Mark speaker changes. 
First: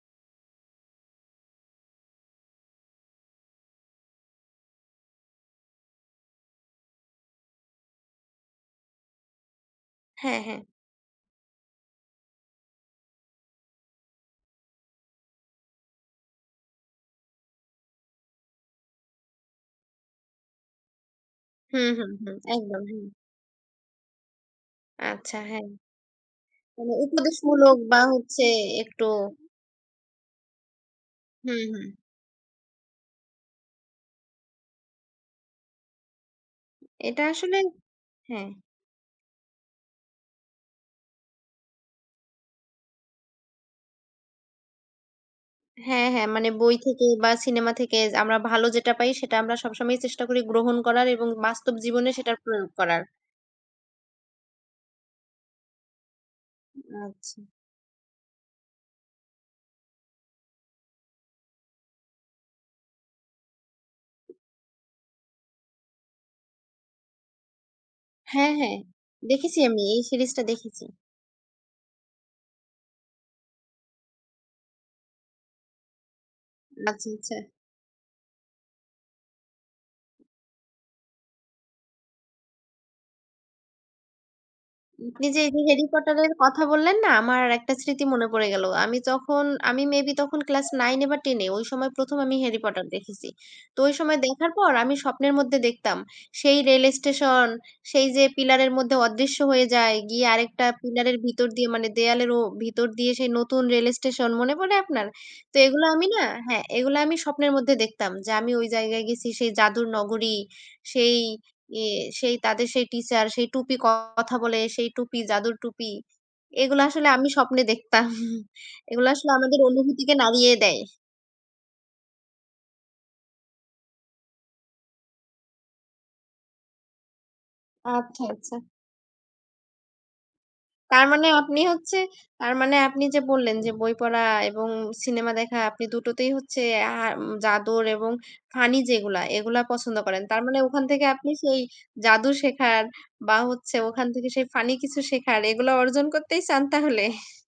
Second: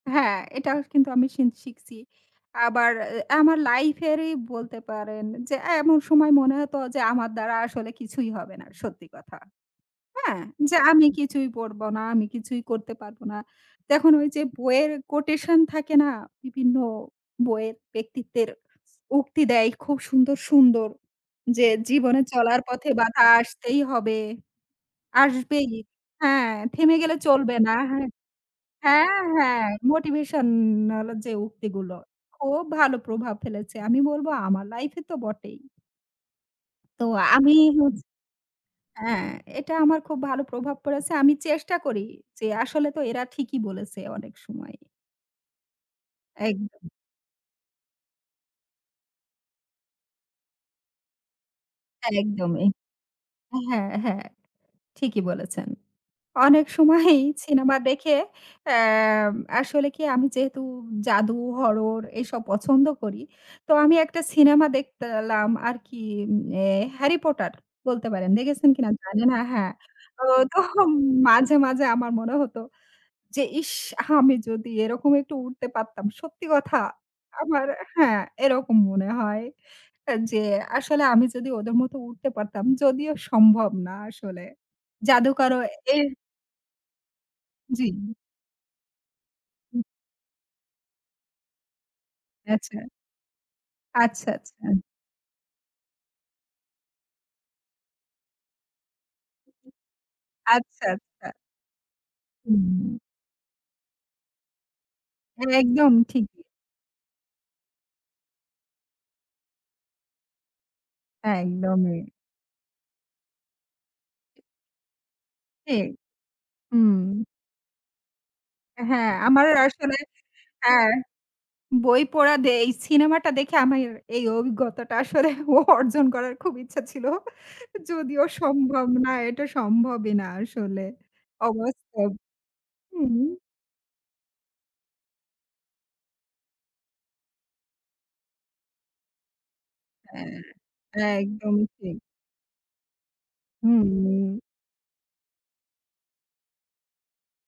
Speaker 1: হ্যাঁ, এটাও কিন্তু আমি শিন শিখছি। আবার আ আমার লাইফ এরই বলতে পারেন যে এ্যা এমন সময় মনে হতো যে আমার দ্বারা আসলে কিছুই হবে না সত্যি কথা।
Speaker 2: হ্যাঁ,
Speaker 1: হ্যাঁ,
Speaker 2: হ্যাঁ।
Speaker 1: যে আমি কিছুই পড়বো না, আমি কিছুই করতে পারবো না। তখন ঐ যে বইয়ের কোটেশন থাকে না, বিভিন্ন বইয়ের ব্যক্তিত্বের উক্তি দেয় খুব সুন্দর, সুন্দর যে
Speaker 2: হুম, হুম,
Speaker 1: জীবনে
Speaker 2: হুম।
Speaker 1: চলার
Speaker 2: একদম,
Speaker 1: পথে
Speaker 2: একদম।
Speaker 1: বাধা আসতেই হবে,
Speaker 2: আচ্ছা হ্যাঁ।
Speaker 1: আসবেই হ্যাঁ
Speaker 2: মানে
Speaker 1: থেমে গেলে চলবে না
Speaker 2: উপদেশমূলক বা
Speaker 1: হ্যাঁ।
Speaker 2: হচ্ছে একটু
Speaker 1: হ্যাঁ, হ্যাঁ, মোটিভেশন হল যে
Speaker 2: হুম, হুম।
Speaker 1: উক্তিগুলো, খুব ভালো প্রভাব ফেলেছে আমি বলবো আমার লাইফ এ তো বটেই। তো
Speaker 2: এটা
Speaker 1: আমি
Speaker 2: আসলে
Speaker 1: হচ
Speaker 2: হ্যাঁ।
Speaker 1: হ্যাঁ, এটা আমার খুব ভালো প্রভাব পড়েছে। আমি চেষ্টা করি যে আসলে তো এরা ঠিকই বলেছে অনেক সময়।
Speaker 2: হ্যাঁ, হ্যাঁ। মানে বই
Speaker 1: একদম।
Speaker 2: থেকে বা সিনেমা থেকে য আমরা ভালো যেটা পাই সেটা আমরা সবসময়ই চেষ্টা করি গ্রহণ করার এবং বাস্তব জীবনে সেটার
Speaker 1: একদমই।
Speaker 2: প্রয়োগ করার।
Speaker 1: হ্যাঁ, হ্যাঁ, ঠিকই বলেছেন। অনেক সময়ই
Speaker 2: আচ্ছা।
Speaker 1: সিনেমা দেখে, অ্যা আসলে কি আমি যেহেতু জাদু, হরর এসব পছন্দ করি। তো আমি একটা সিনেমা দেখলাম আর কি, অ্যা 'হ্যারি পটার' বলতে পারেন।
Speaker 2: হ্যাঁ
Speaker 1: দেখেছেন
Speaker 2: ,হ্যাঁ।
Speaker 1: কিনা জানিনা।
Speaker 2: দেখেছি
Speaker 1: হ্যাঁ,
Speaker 2: আমি এই
Speaker 1: তো
Speaker 2: সিরিজটা দেখেছি।
Speaker 1: তখন মাঝে, মাঝে আমার মনে হতো যে "ইশ! আমি যদি এরকম একটু উড়তে পারতাম"। সত্যি কথা
Speaker 2: আচ্ছা, আচ্ছা।
Speaker 1: আমার হ্যাঁ, এরকম মনে হয় যে আসলে আমি যদি ওদের মতো উড়তে পারতাম। যদিও সম্ভব না আসলে।
Speaker 2: এইযে এই
Speaker 1: জাদুকরও
Speaker 2: যে 'হ্যারি
Speaker 1: এর
Speaker 2: পটার' এর কথা বললেন না, আমার একটা
Speaker 1: জি।
Speaker 2: স্মৃতি মনে পড়ে গেল। আমি যখন, আমি মেইবি তখন ক্লাস 9 এ বা 10 এ, ঐ সময় ১ম আমি 'হ্যারি
Speaker 1: আচ্ছা।
Speaker 2: পটার' দেখেছি। তো ঐ সময়
Speaker 1: আচ্ছা,
Speaker 2: দেখার পর
Speaker 1: আচ্ছা।
Speaker 2: আমি স্বপ্নের মধ্যে দেখতাম সেই রেল স্টেশন, সেই যে পিলারের মধ্যে অদৃশ্য হয়ে যায়, গিয়ে আরেকটা
Speaker 1: আচ্ছা,
Speaker 2: পিলারের
Speaker 1: আচ্ছা।
Speaker 2: ভিতর দিয়ে মানে দেয়ালেরও ভিতর
Speaker 1: হুম।
Speaker 2: দিয়ে সেই নতুন রেল স্টেশন। মনে পড়ে আপনার?
Speaker 1: হ্যাঁ,
Speaker 2: তো এগুলা
Speaker 1: একদম
Speaker 2: আমি না,
Speaker 1: ঠিকই।
Speaker 2: হ্যাঁ, এগুলা আমি স্বপ্নের মধ্যে দেখতাম যে আমি ঐ জায়গায় গেছি, সেই জাদুর নগরী, সেই ই
Speaker 1: একদমই।
Speaker 2: সেই তাদের সেই টিচার, সেই টুপি কথা বলে, সেই টুপি জাদুর
Speaker 1: ঠিক।
Speaker 2: টুপি। এগুলা
Speaker 1: হুম।
Speaker 2: আসলে আমি স্বপ্নে দেখতাম এগুলা
Speaker 1: হ্যাঁ,
Speaker 2: আসলে
Speaker 1: আমার
Speaker 2: আমাদের
Speaker 1: আসলে
Speaker 2: অনুভূতিকে নাড়িয়ে দেয়।
Speaker 1: হ্যাঁ, বই পড়া দে এই সিনেমাটা দেখে আমার এই অভিজ্ঞতাটা আসলে অর্জন করার খুব ইচ্ছা ছিল
Speaker 2: আচ্ছা
Speaker 1: যদিও
Speaker 2: আচ্ছা।
Speaker 1: সম্ভব না, এটা সম্ভবই না আসলে
Speaker 2: তার মানে আপনি হচ্ছে,
Speaker 1: অবাস্তব।
Speaker 2: তার মানে
Speaker 1: উ,
Speaker 2: আপনি যে
Speaker 1: হুম।
Speaker 2: বললেন যে বই পড়া এবং সিনেমা দেখা আপনি দুটোতেই হচ্ছে আ জাদুর এবং ফানি যেগুলা এগুলা পছন্দ করেন।
Speaker 1: হ্যাঁ।
Speaker 2: তার মানে ওখান থেকে আপনি সেই
Speaker 1: একদমই ঠিক।
Speaker 2: জাদু শেখার বা হচ্ছে ওখান থেকে
Speaker 1: হুম।
Speaker 2: সেই ফানি কিছু শেখার, এগুলা অর্জন করতেই চান তাহলে?